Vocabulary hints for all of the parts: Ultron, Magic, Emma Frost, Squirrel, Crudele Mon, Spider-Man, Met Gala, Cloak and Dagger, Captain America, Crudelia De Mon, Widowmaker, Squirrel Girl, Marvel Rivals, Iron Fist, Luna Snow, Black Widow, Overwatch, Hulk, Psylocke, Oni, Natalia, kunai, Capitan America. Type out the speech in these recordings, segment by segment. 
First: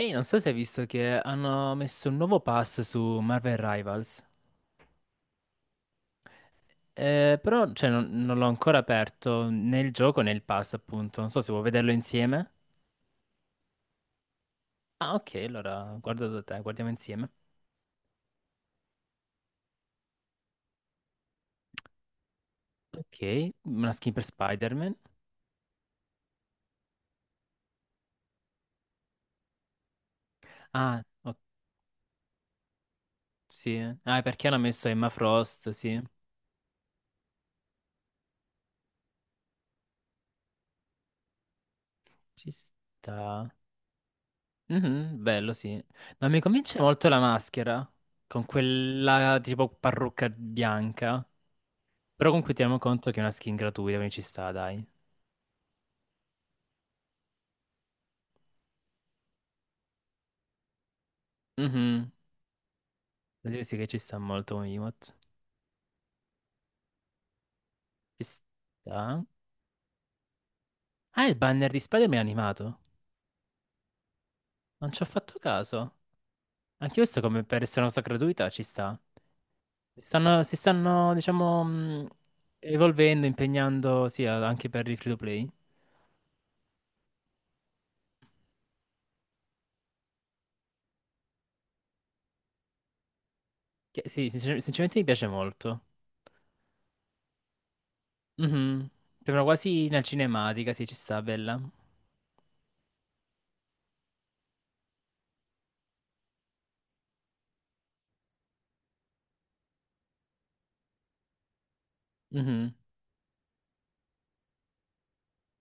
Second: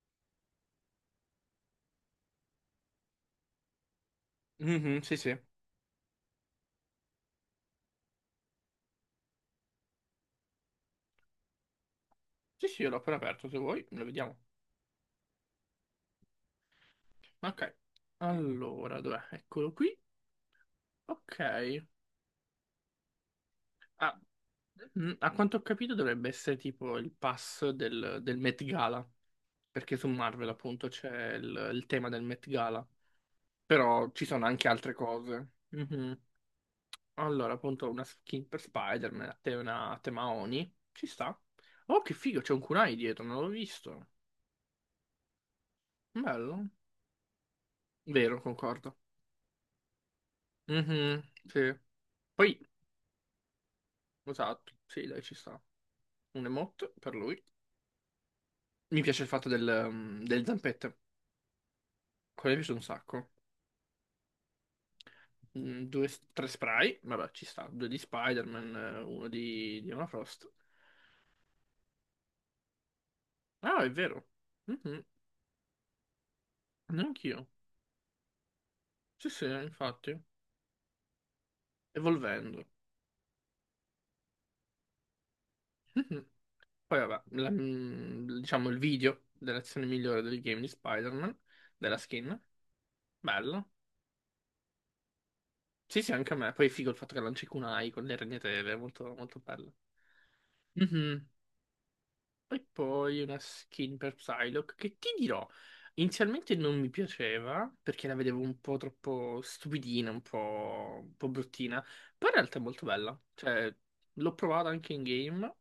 Ehi, non so se hai visto che hanno messo un nuovo pass su Marvel Rivals. Mhm, sì, sì. Però cioè, non l'ho ancora aperto nel gioco nel pass, appunto. Non so se vuoi vederlo insieme. Sì, sì, io l'ho appena aperto, se vuoi, lo vediamo. Ah, ok, allora guardo da te, guardiamo insieme. Ok. Allora, dov'è? Eccolo qui. Ok. Ok, una skin Ah, per Spider-Man. A quanto ho capito dovrebbe essere tipo il pass del Met Gala, perché su Marvel appunto Ah, c'è il tema del Met Gala, sì. però Ah, è ci sono perché hanno anche messo altre Emma cose. Frost, sì. Mhm. Allora, appunto, una skin per Spider-Man, una a tema Oni, ci sta. Oh, che figo, Ci c'è un kunai dietro, non sta. l'ho visto. Mhm, bello, sì. Non mi Bello. convince molto la maschera, Vero, con concordo. quella tipo parrucca Mhm, bianca. sì. Però comunque Poi. teniamo conto che è una skin gratuita, quindi ci sta, Esatto, dai. sì, dai, ci sta. Un emote per lui. Mi piace il fatto del, delle zampette. Mhm. Quello mi piace un sacco. Vuol dire sì che ci sta molto un emote. Due, tre spray, vabbè, ci sta. Due di Ci Spider-Man, sta. uno di Emma Frost. Ah, il banner di Spider-Man è animato. Ah, è vero. Non ci Mhm, ho fatto caso. Anche questo come neanch'io. per essere una cosa gratuita ci sta. Sì, sì, Si infatti. stanno, si stanno, diciamo, Evolvendo. evolvendo, impegnando, sì, anche per il free to play. Mhm. Poi, vabbè, diciamo il video dell'azione migliore del game di Spider-Man, della skin. Bello. Che, sì, sinceramente mi piace molto. Sì, sì, anche a me. Poi è figo il fatto che lanci kunai con le ragnatele, è Mhm. molto, molto Sembra bello. quasi una cinematica, sì, ci sta, Mhm. bella. E poi una skin per Psylocke che ti dirò, inizialmente non mi piaceva perché la vedevo un po' troppo stupidina, un po' bruttina, però in realtà è Mhm. molto bella. Cioè, l'ho provata anche in game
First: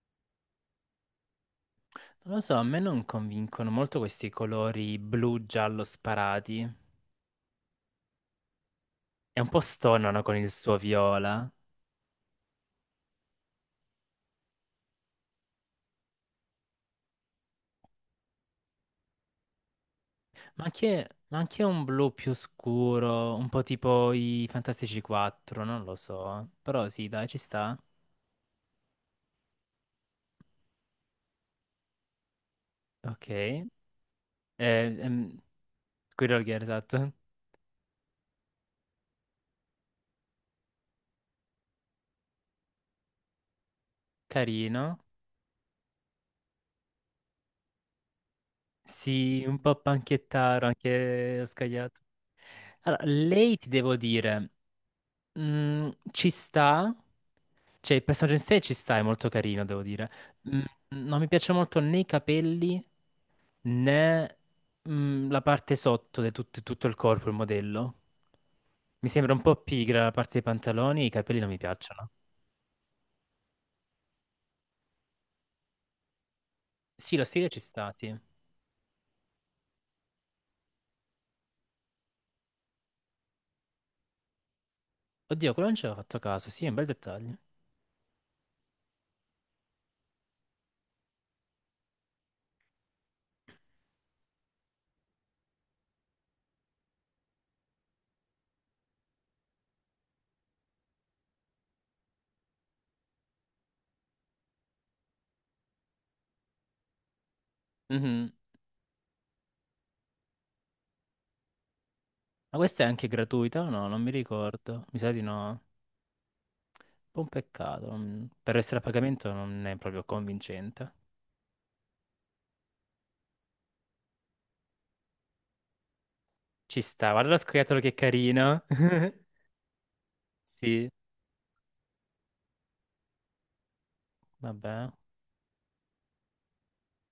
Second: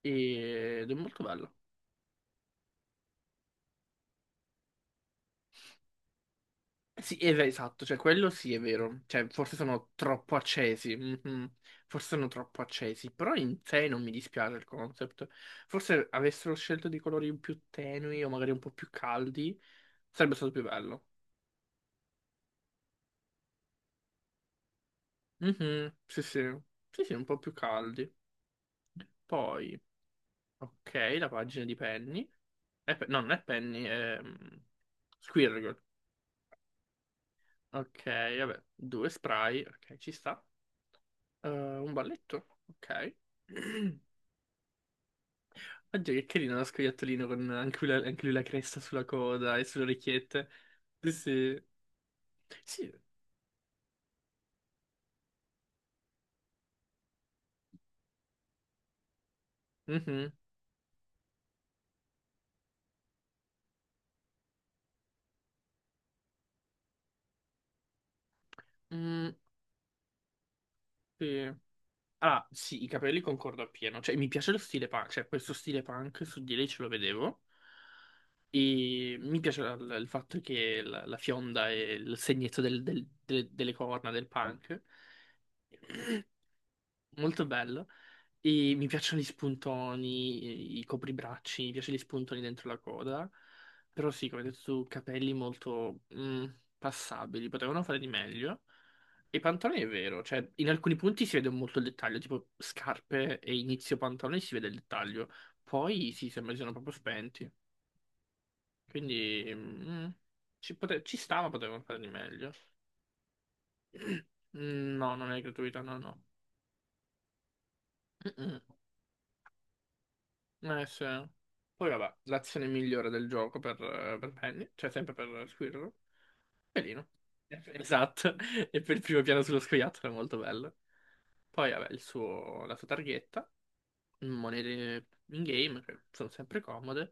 ed è molto bella. Non lo so, a me non convincono molto questi colori blu-giallo sparati. Eh sì, esatto, cioè quello sì è vero, cioè È un forse po' sono stonano troppo con il suo accesi, viola, mhm. Forse sono troppo accesi, però in sé non mi dispiace il concept. Forse avessero scelto dei colori più tenui o magari un po' più caldi, sarebbe stato più ma bello. anche, ma anche un blu più scuro, un po' tipo i Fantastici 4, non Mhm, lo sì, sì. so. Però Sì, sì, sì, un dai, po' ci più sta. caldi. Poi, ok, la pagina di Penny. No, Ok. non è Penny, è ehm, Squirrel. Squirrel Girl, esatto. Ok, vabbè, due spray. Ok, ci sta. Un balletto. Ok. Carino. Oggi che carino lo scoiattolino con anche lui la cresta sulla Sì, coda un e po' sulle orecchiette. panchettaro, Sì, anche ho sì. scagliato. Sì. Allora, lei ti devo dire, ci sta. Cioè, il personaggio in sé ci sta, è molto carino, devo dire. Mhm. Mm, non mi piace molto né i capelli né la parte sotto di tutto il corpo, il modello. Mi Mm, sembra un po' pigra la parte dei pantaloni e i capelli non sì. mi piacciono. Ah, sì, i capelli concordo appieno. Cioè, mi piace lo stile punk, cioè questo stile punk su di lei ce lo Sì, lo vedevo. stile ci sta, sì. E mi piace il fatto che la fionda e il segnetto delle corna del punk. Oddio, quello non ci avevo fatto caso, sì, è un bel dettaglio. Molto bello. E mi piacciono gli spuntoni, i copribracci, mi piacciono gli spuntoni dentro la coda. Però sì, come hai detto tu, capelli molto passabili, potevano fare di meglio. E i pantaloni è vero, cioè in alcuni punti si vede molto il dettaglio, tipo scarpe e inizio pantaloni si vede il dettaglio. Poi sì, sembra che siano proprio spenti. Mhm. Quindi ci stava, potevano fare di meglio. Ma questa è anche gratuita o no? Non mi ricordo. Mm, Mi sa no, di non è no. Un gratuita, no, no. po' un peccato. Per Mm-mm. essere a pagamento non è proprio Eh convincente. sì. Poi vabbè, l'azione migliore del gioco per, Penny, cioè sempre per Squirrel. Ci Pelino. sta, guarda lo scoiattolo che Esatto, carino. e per il primo piano sullo scoiattolo è molto bello. Sì. Poi vabbè, la sua targhetta, Vabbè. monete in game, che sono sempre comode.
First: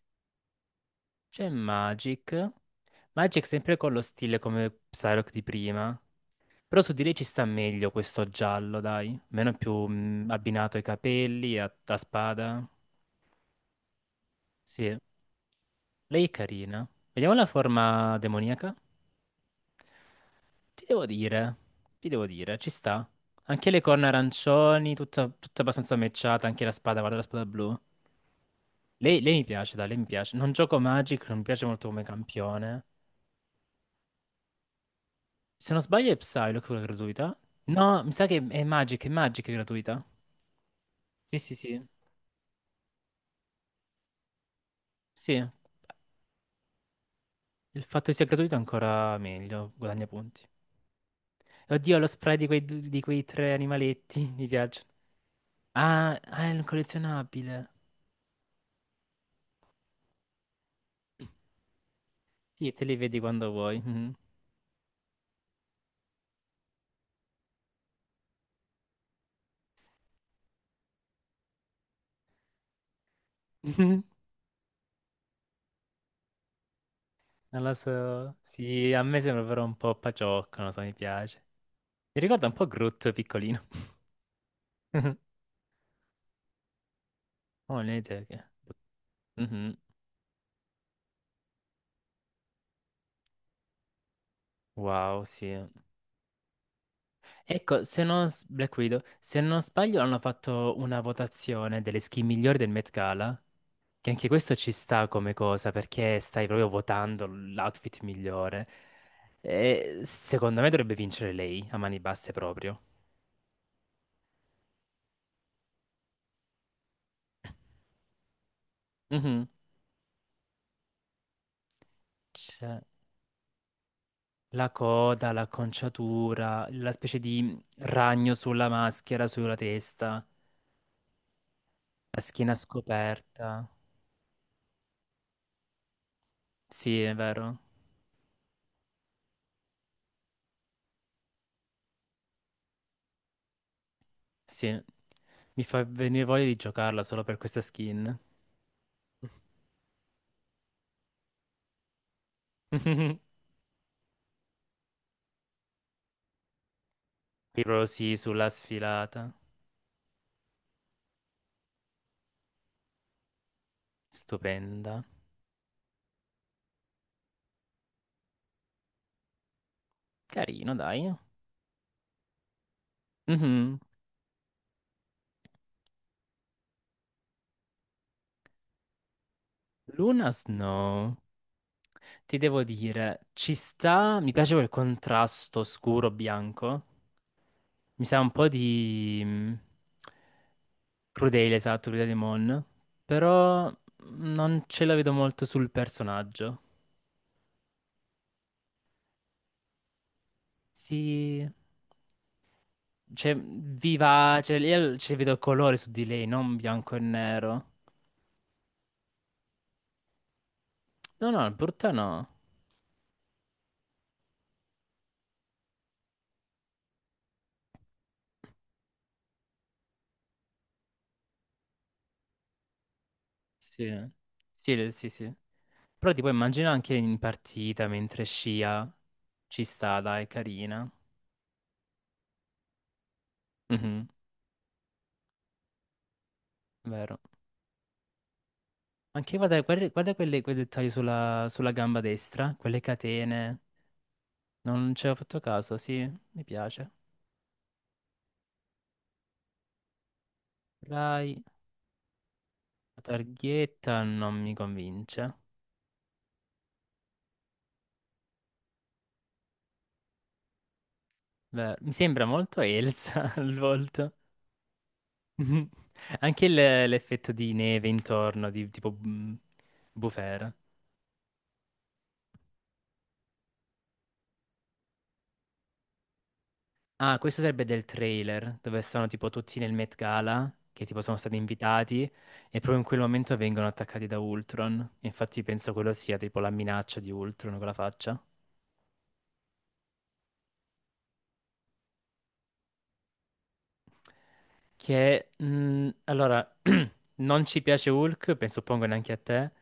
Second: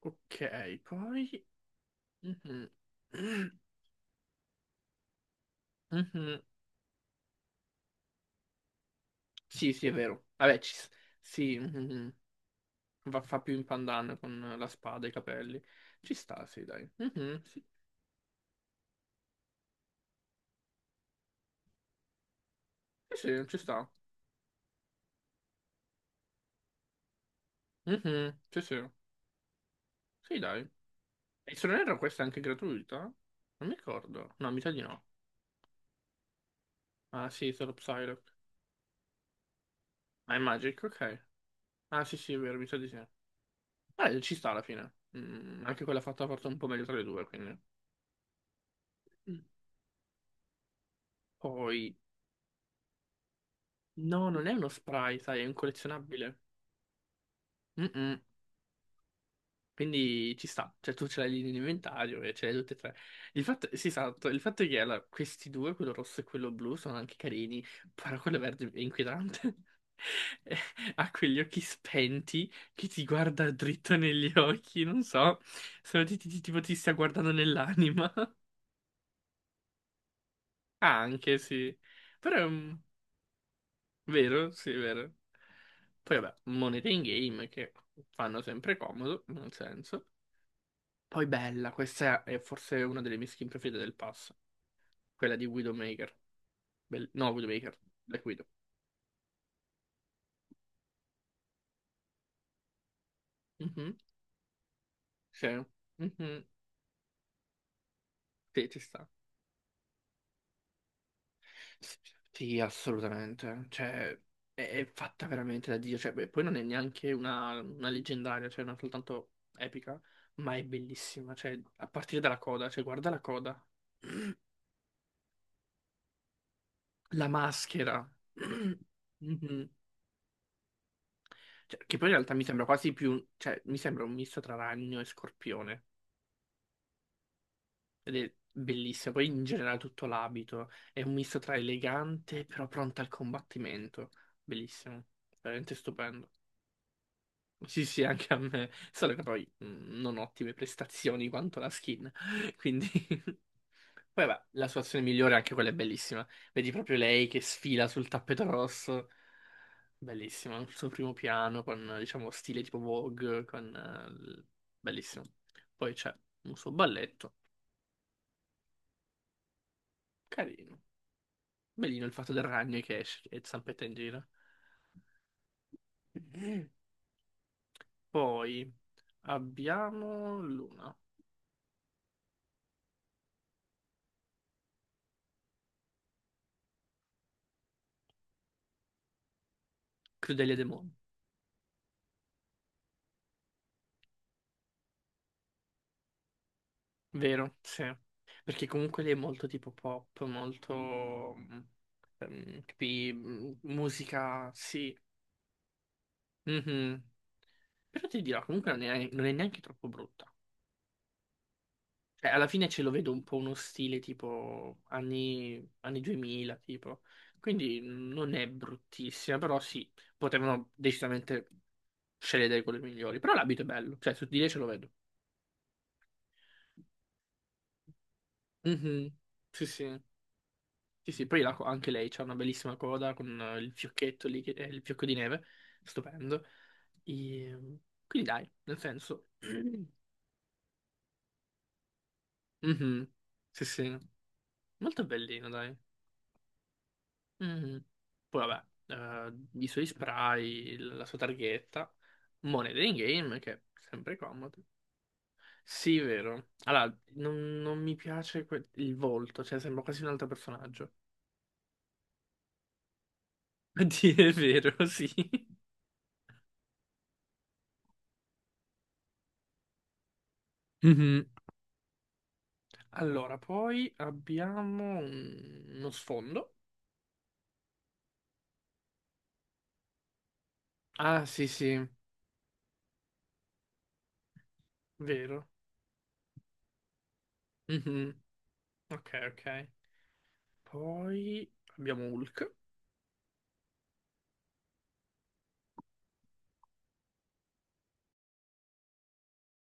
Ok, poi... C'è Magic. Mhm. Magic sempre con lo stile come Psylocke di prima. Mhm. Però su di lei ci sta meglio questo giallo, dai. Meno Sì, più sì, è vero. Vabbè, abbinato ai sì, capelli, a mhm. spada. Va, fa più in pandan con la Sì, spada e i capelli. Ci lei è sta, sì, carina. dai. Vediamo Mhm, la sì, forma demoniaca. Ti devo dire, ti devo dire, ci sta. sì, sì, ci Anche le sta. corna arancioni, tutta abbastanza matchata, anche la spada, guarda la spada blu. Mhm, sì, sì. Lei mi piace, dai, lei mi piace. Sì, Non dai. gioco Magic, non mi E piace se non molto erro come questa è anche campione. gratuita? Non mi ricordo. No, mi sa di no. Se non sbaglio è Psylocke quella Ah, gratuita. sì, solo No, mi Psylocke. sa che è Magic, è gratuita. Ah, è Magic, ok. Sì, sì, sì. Ah, sì, sì, è vero, mi sa di sì. Ah, ci sta alla fine. Sì, Anche quella fatta forse un po' meglio tra le due, quindi. il fatto che sia gratuito è ancora Mm. meglio, guadagna punti. Poi... Oddio, lo spray di di quei tre No, animaletti, non mi è uno piace. spray, sai, è un Ah, collezionabile. ah, è un collezionabile. Mm-mm. Quindi ci sta, cioè tu ce l'hai lì in inventario e ce l'hai Sì, tutte e te tre. li vedi Il quando fatto, vuoi. sì, Mhm. esatto, il fatto è che allora, questi due, quello rosso e quello blu, sono anche carini, però quello verde è inquietante. Eh, ha quegli occhi spenti che ti guarda dritto negli occhi, non so, se tipo ti stia guardando Non lo nell'anima. so. Sì, a me sembra però un po' paciocco, non lo so, mi Ah, anche, piace. sì. Mi Però ricorda un po' Groot piccolino. vero, sì, è vero. Poi vabbè, monete in game che Oh, le idee fanno che... sempre comodo, nel Mhm. senso. Poi bella, questa è forse una delle mie skin preferite del pass, Wow, quella di sì. Widowmaker. No, Widowmaker, Ecco, se Black non, s- Widow. Black Widow, se non sbaglio, hanno fatto una votazione delle skin migliori del Met Gala, Mhm, che anche questo ci sta come sì. cosa, perché Mhm, stai proprio votando l'outfit sì, migliore. ci sta. E secondo me dovrebbe vincere lei, a mani basse Sì, proprio. assolutamente. Cioè, è fatta veramente da Dio. Cioè, beh, poi non è neanche una leggendaria, cioè non soltanto Mhm. epica, ma è bellissima. Cioè, a partire dalla coda, Cioè, cioè, guarda la coda. la coda, l'acconciatura, la specie La di maschera. ragno sulla maschera, sulla Mhm. testa, Cioè, che poi in la realtà mi schiena sembra quasi più, cioè, scoperta. mi sembra un misto tra ragno e scorpione. Sì, è vero. Ed è bellissimo. Poi in generale tutto l'abito è un misto tra elegante però pronta al combattimento. Sì. Bellissimo, Mi veramente fa venire stupendo. voglia di giocarla solo per questa Sì, sì, skin. anche a me. Solo che poi non ottime prestazioni quanto la skin. Quindi, poi vabbè, la sua azione migliore, anche quella è bellissima. Vedi proprio lei che sfila sul Pirosi tappeto sulla rosso. sfilata. Bellissima, il suo primo piano con, diciamo, stile tipo Vogue, con... Stupenda. Bellissimo. Poi c'è un suo balletto, Carino, carino. dai. Bellino il fatto del ragno che esce e Mhm. zampetta in giro. Poi Luna abbiamo Luna, Snow. Ti devo dire, ci sta. Mi piace quel contrasto scuro-bianco. Mi sa un po' di Crudelia De Mon, Crudele, esatto, Crudele Mon. Però non ce la vedo molto sul personaggio. vero? Sì. Perché comunque lei è molto tipo pop, molto Sì. Capi, Cioè, musica, vivace. sì. Io ci vedo colore su di lei, non bianco Mhm. e nero. Però ti dirò, comunque non è neanche troppo brutta. No, no, brutta no. Cioè, alla fine ce lo vedo un po' uno stile tipo anni 2000, tipo. Quindi non è bruttissima, però sì, potevano decisamente sceglie dei colori migliori. Però l'abito è bello, Sì, cioè su di lei ce lo sì, vedo. Sì, sì. Però ti puoi immaginare anche in partita mentre scia Mhm. ci Sì, sì. sta, dai, è carina. Sì, sì, poi anche lei c'ha una bellissima coda con il Mhm, fiocchetto lì, che è il fiocco di neve, stupendo. vero. E, Quindi dai, nel senso... Anche guarda, guarda, guarda quei dettagli sulla gamba destra, quelle Mhm. catene. Sì, sì, Non molto ci avevo fatto bellino, dai. caso, sì, mi piace. Mhm. Poi vabbè, i suoi spray, la sua Rai, targhetta, monete in la game, che è targhetta sempre non mi comodo. convince. Sì, vero. Allora, non mi piace il volto, cioè sembra quasi un altro personaggio. Beh, mi sembra molto Elsa al A volto. dire il vero, sì. Anche l'effetto di neve intorno, di tipo bufera. Mhm. Allora, poi abbiamo uno sfondo. Ah, questo sarebbe del trailer, dove sono tipo tutti nel Met Gala, che tipo sono Ah, stati sì, sì, invitati, e proprio in quel momento vengono attaccati da Ultron. Infatti vero. penso quello sia tipo la minaccia di Ultron con la Mhm. faccia. Ok, ok. Poi abbiamo Hulk. Che, allora, non ci piace Hulk, penso suppongo neanche a te,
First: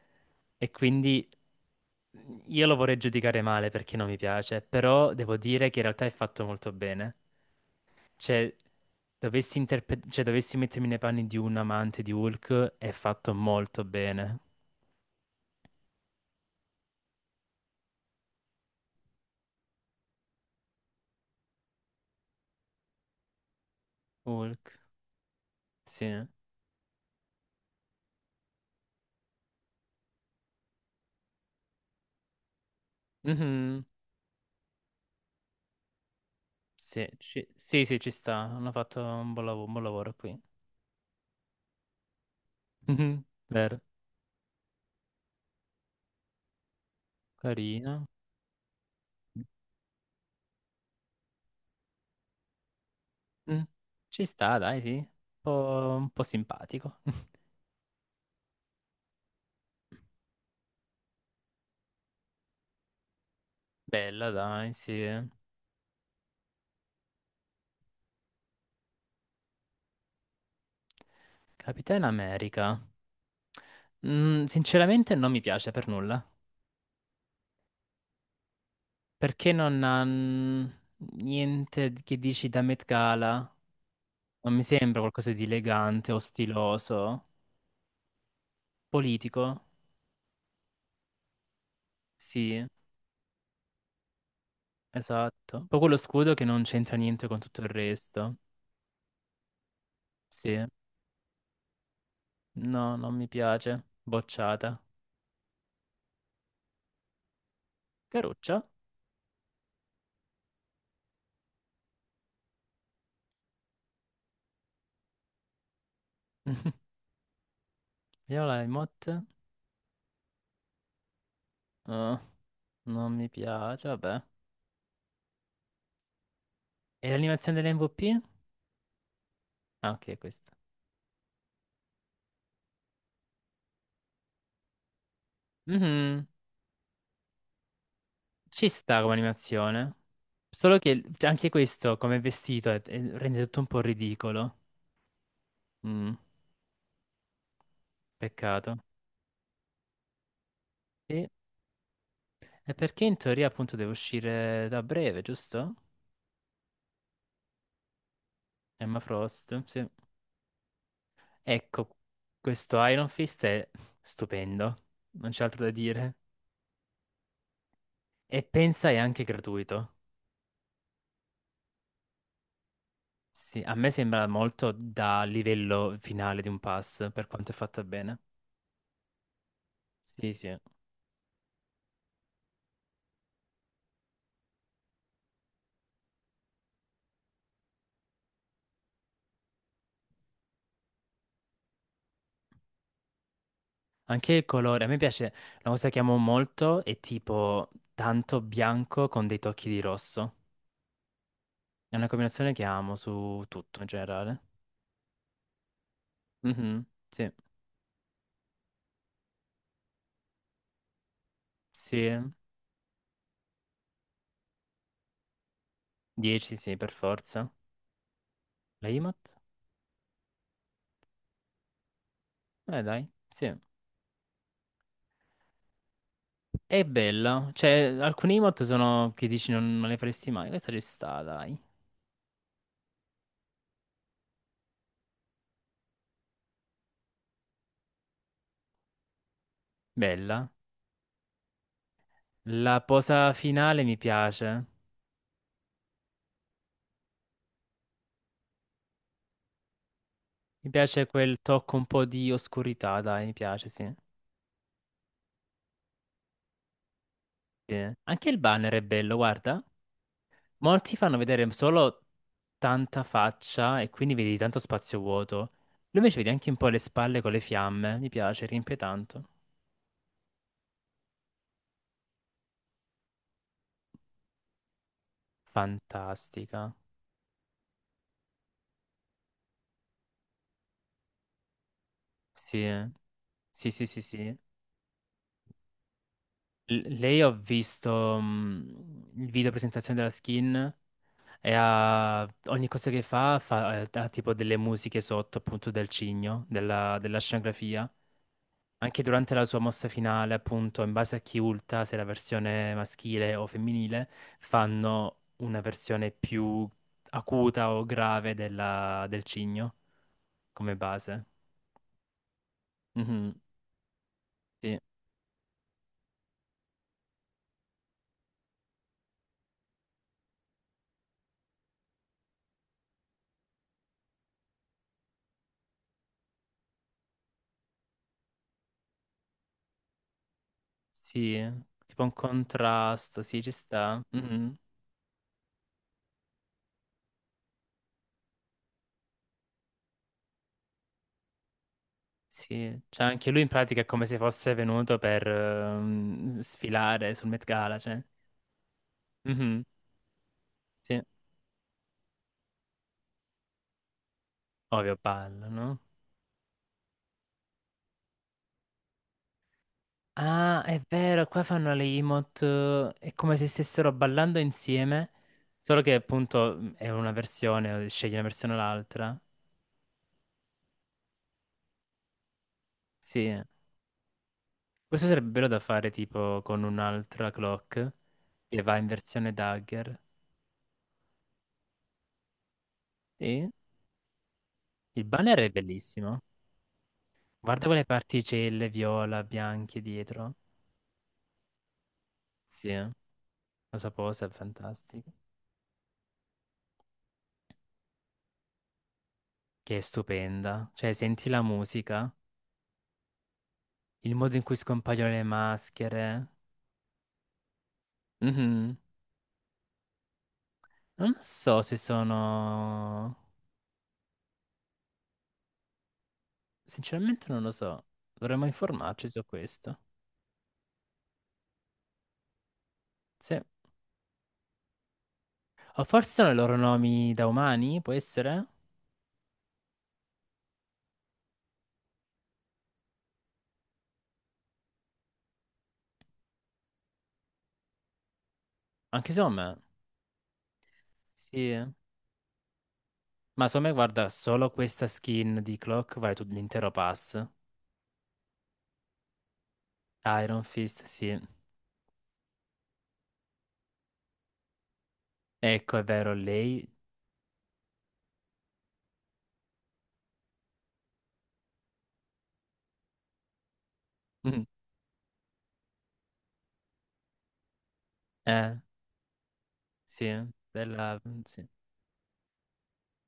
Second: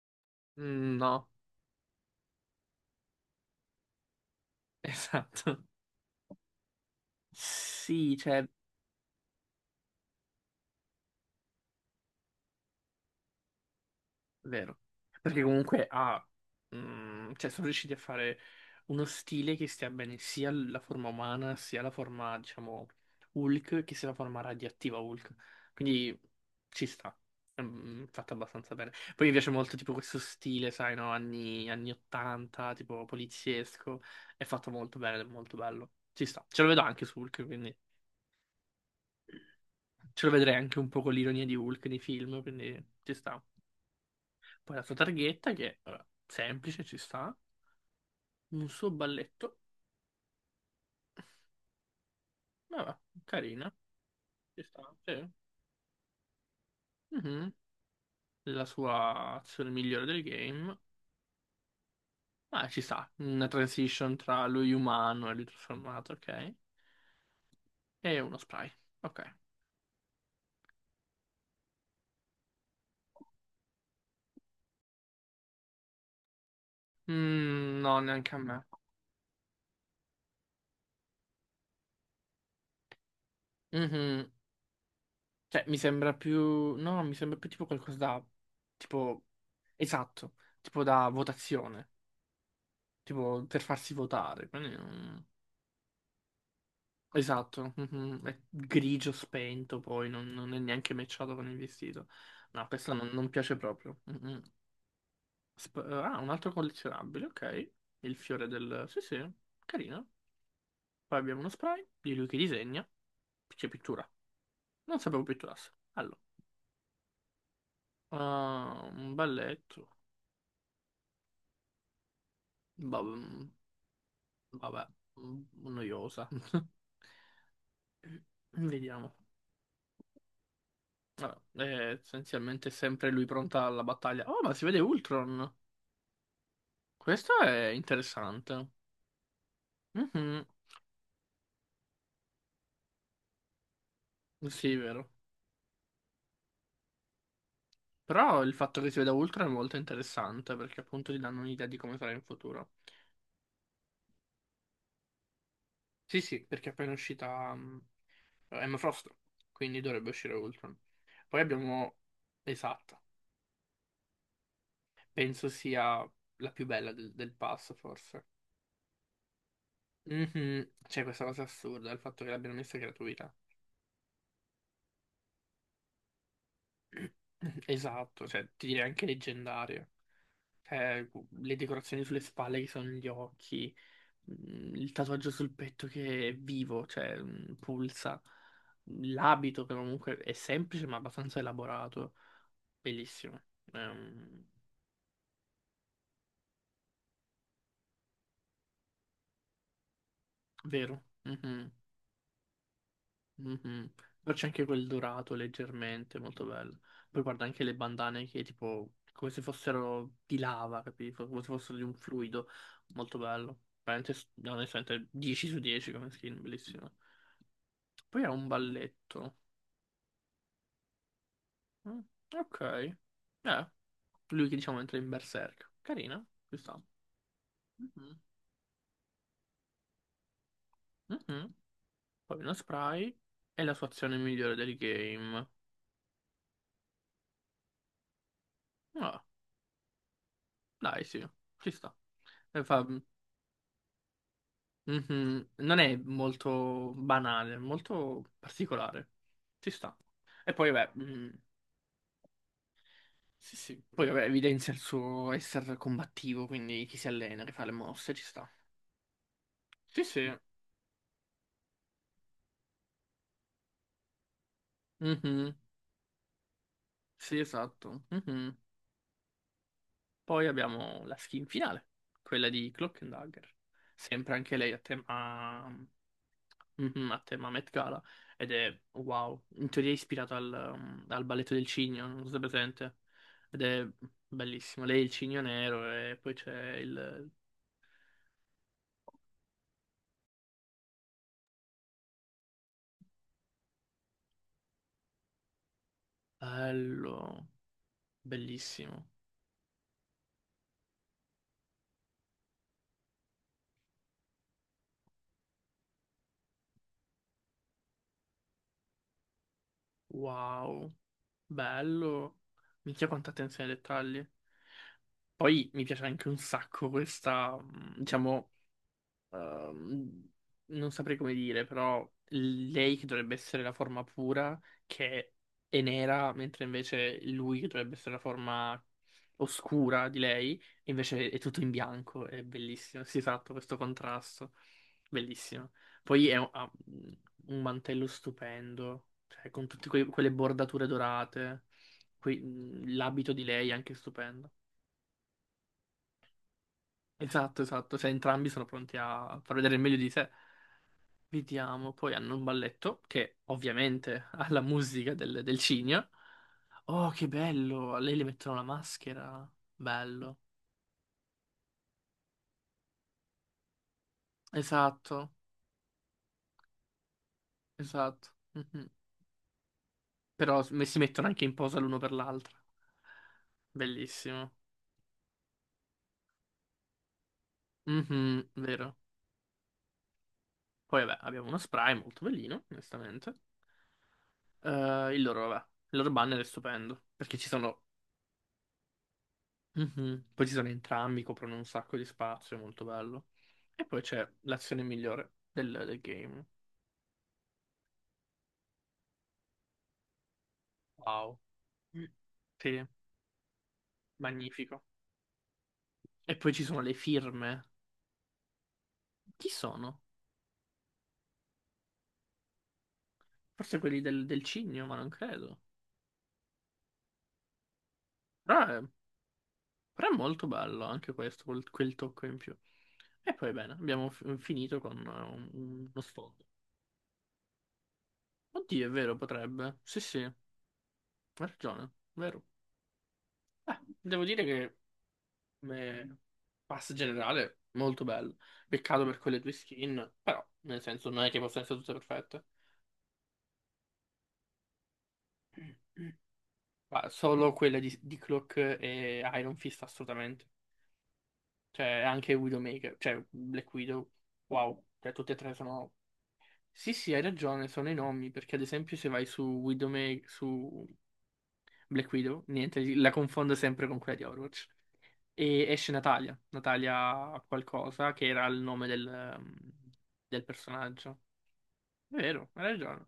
e Mm, no, quindi io lo vorrei giudicare male perché non mi piace, però devo esatto. dire che in realtà è fatto molto bene. Sì, cioè, Cioè, dovessi mettermi nei panni di un amante di Hulk, è fatto molto bene. vero. Perché comunque ha, cioè sono riusciti a fare uno stile che stia bene sia la forma umana, sia la forma, diciamo, Hulk, che sia la forma Hulk, radioattiva Hulk. Quindi sì. ci sta. Fatto abbastanza bene. Poi mi piace molto tipo questo stile, sai, no? Anni 80, tipo Mhm, poliziesco. È fatto molto bene, ed è molto bello. Ci sta. Ce lo vedo anche sì, su Hulk, quindi sì, sì, ci sta, hanno fatto un buon un buon lavoro, ce lo qui. vedrei anche un po' con l'ironia di Hulk nei film, quindi ci Mhm, sta. vero, Poi la sua targhetta che, vabbè, semplice, ci sta. carino. Un suo balletto, vabbè, Mm, carina, Ci sta, ci dai, sì. sta, Un sì. po', un po' simpatico. Mhm. La sua azione migliore del game. Ah, ci sta. Una transition Bella, tra lui dai, sì. umano e lui trasformato, ok. E uno spray, ok. Capitan America. Sinceramente non mi piace per nulla. Mm, no, neanche a me. Perché non ha niente che dici da Met Gala? Mhm. Non mi sembra qualcosa di Cioè, mi sembra elegante o più... No, mi stiloso. sembra più tipo qualcosa da... Tipo... Politico? Esatto. Tipo da votazione. Sì, Tipo per farsi votare. Quindi... mm. esatto. Poi quello scudo che non c'entra niente con tutto il Esatto, mhm, resto. è grigio spento, poi non è Sì. neanche matchato con il vestito. No, questo No, non, non mi non piace piace. proprio. Mhm. Bocciata. Ah, un altro collezionabile, ok. Il fiore Caruccia. del... Sì, sì, carino. Poi abbiamo uno spray di lui che disegna. C'è pittura. Non sapevo pitturasse. Allora, Viola ah, un Emot. balletto. Ah, Ba- non mi piace, vabbè. Vabbè, mm, noiosa. E l'animazione dell'MVP? Vediamo. Ah, ok, questa. Vabbè, è essenzialmente sempre lui pronta alla battaglia. Oh, ma si vede Ultron. Mhm, Questo è interessante. ci sta come animazione. Mhm, Solo che cioè, anche questo come vestito rende tutto un po' ridicolo. sì, è vero. Mm, Però il fatto peccato. che si veda Ultron è molto interessante perché appunto ti Sì. danno un'idea di come sarà in futuro. E perché in teoria appunto deve uscire da breve, giusto? Sì, sì, perché è appena uscita Emma Emma Frost, Frost, quindi sì. dovrebbe uscire Ultron. Poi abbiamo... Ecco, questo Esatto. Iron Fist è stupendo, non c'è Penso altro da sia dire. la più bella del pass, forse. E pensa è anche gratuito. Mhm, c'è questa cosa assurda, il fatto che l'abbiano messa gratuita. Sì, a me sembra molto da livello finale di un pass, per quanto è fatta bene. Esatto, cioè ti direi anche leggendaria. Sì, sì. Cioè, le decorazioni sulle spalle che sono gli occhi. Il tatuaggio sul petto che è vivo, cioè pulsa, l'abito che comunque è semplice ma abbastanza elaborato, bellissimo, Anche il Ehm, colore, a me piace, la cosa che amo molto è tipo tanto bianco con dei tocchi di rosso. Vero? Mhm, È una combinazione che amo su tutto in mhm. Poi generale. c'è anche quel dorato leggermente, molto bello. Mhm, Poi sì, guarda anche le bandane che tipo come se fossero di lava, capito? Come se fossero di un sì. fluido, molto bello. Veramente, no, onestamente, 10 su 10 come skin, 10, sì, bellissimo. per forza. Poi ha un La emote? balletto. Mm, ok. Dai, sì. Eh. Lui che diciamo entra in berserk. Carina, ci sta. È bella, cioè Mhm, alcuni emote sono che dici non le faresti mai, questa ci sta, mhm. dai. Poi uno spray. È la sua azione migliore del game. Ah, Bella. dai, sì, ci sta. E La fa- posa finale mi piace. mhm. Non è molto banale, è molto particolare. Ci sta. E poi, Mi vabbè, piace quel tocco un po' di oscurità, dai, mi sì, piace, sì. sì. Poi, vabbè, evidenzia il suo essere combattivo, quindi chi si allena, che fa le Sì. mosse, ci Anche il sta. banner è bello, guarda. Sì, sì. Molti fanno vedere solo tanta faccia e quindi vedi tanto spazio vuoto. Mhm. Lui invece vedi anche un po' le spalle con Sì, le fiamme, esatto. mi piace, Mhm. riempie tanto. Poi abbiamo la skin finale, quella di Cloak and Dagger. Sempre anche lei Fantastica. A tema Met Gala. Ed è wow. In teoria è ispirato al balletto del cigno, non so se è Sì, presente. Ed sì, sì, è sì, sì. bellissimo. Lei è il cigno nero e poi c'è Lei il ho visto il video presentazione della skin e ha, ogni cosa che fa, fa ha tipo delle musiche sotto appunto del cigno, della bello. scenografia. Bellissimo. Anche durante la sua mossa finale, appunto, in base a chi ulta, se la versione maschile o femminile, fanno una versione più acuta o grave del cigno come Wow. base. Bello. Minchia quanta Mhm, attenzione ai dettagli. sì, Poi mi piace anche un sacco questa, diciamo. ehm, Non saprei come dire, però lei che dovrebbe essere la forma pura, che è nera, mentre invece lui che dovrebbe essere la forma oscura di lei, invece è sì, tutto in tipo un bianco, è bellissimo, si contrasto, sì, ci esatto, questo sta. contrasto, Mhm, bellissimo. Poi ha un mantello stupendo, cioè con tutte quelle bordature dorate, sì, cioè anche l'abito lui di in lei è pratica è anche come se stupendo. fosse venuto per sfilare sul Met Esatto, Gala, esatto, cioè. cioè entrambi sono pronti a far Mhm, vedere il meglio di sé. sì, Vediamo, poi hanno un balletto che ovviamente ha la ovvio, musica del, ballo, del no? cigno. Oh, che bello! A lei le mettono la maschera. Bello. Ah, è vero, qua fanno le emote, è come se stessero ballando insieme, Esatto, solo che appunto è una versione, scegli una esatto. versione o Mhm. l'altra. Però si mettono anche in posa l'uno per l'altra. Sì, Bellissimo. questo sarebbe bello da fare tipo con un'altra clock Mhm, che va in vero. versione dagger. Poi vabbè, abbiamo uno spray molto bellino, onestamente. Sì, il banner è Vabbè, il loro bellissimo. banner è stupendo, perché ci Guarda sono quelle particelle viola, bianche Mhm. dietro. Poi ci sono entrambi, coprono un sacco di spazio, è Sì, molto bello. lo E poi saposa c'è è l'azione fantastica. migliore del game. Che è stupenda. Cioè, senti Wow. la Mm. musica, Sì, il modo in cui magnifico. scompaiono le maschere. E poi ci sono le firme. Mhm. Chi sono? Non so se sono... Forse quelli del cigno, ma non credo. Sinceramente non lo so. Dovremmo Però è, informarci su questo. però è molto bello anche questo, quel tocco in più. E Sì. poi bene, abbiamo finito con O uno forse sono i sfondo. loro nomi da umani, può essere? Oddio, è vero, potrebbe. Sì, sì, hai ragione, vero. Devo dire che come pass generale, molto bello. Peccato Anche per quelle due Somme. skin, però, nel senso, non è che possono Sì. essere tutte perfette. Ma Somme, guarda, solo questa skin di Clock vale tutto l'intero Ma pass. solo quelle di Cloak e Iron Fist, Iron assolutamente. Fist, sì. Cioè, anche Widowmaker, cioè Black Widow, wow. Cioè, tutte e tre Ecco, è sono... vero, lei... Sì, sì, hai ragione, sono i nomi, perché ad esempio se vai su Widowmaker, su Black Widow, niente, la confondo sempre con quella di Mm. Overwatch. E esce Natalia, Natalia qualcosa, che era Eh, il nome del, ehm, sì. del Bella... personaggio. Sì. Vero, hai ragione.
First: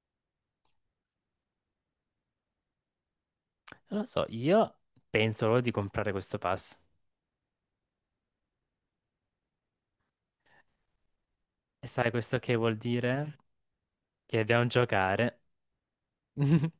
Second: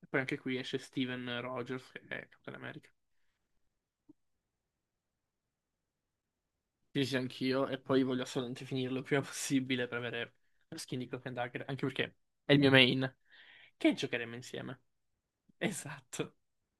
E poi anche qui esce Steven Rogers, che è Captain America. Non lo so, io penso solo di comprare questo pass. Sì, sì, anch'io. E poi voglio assolutamente finirlo il prima possibile per avere lo skin di Cloak and Dagger, anche E sai perché questo è che il mio vuol main. dire? Che giocheremo Che dobbiamo insieme. giocare. Esatto.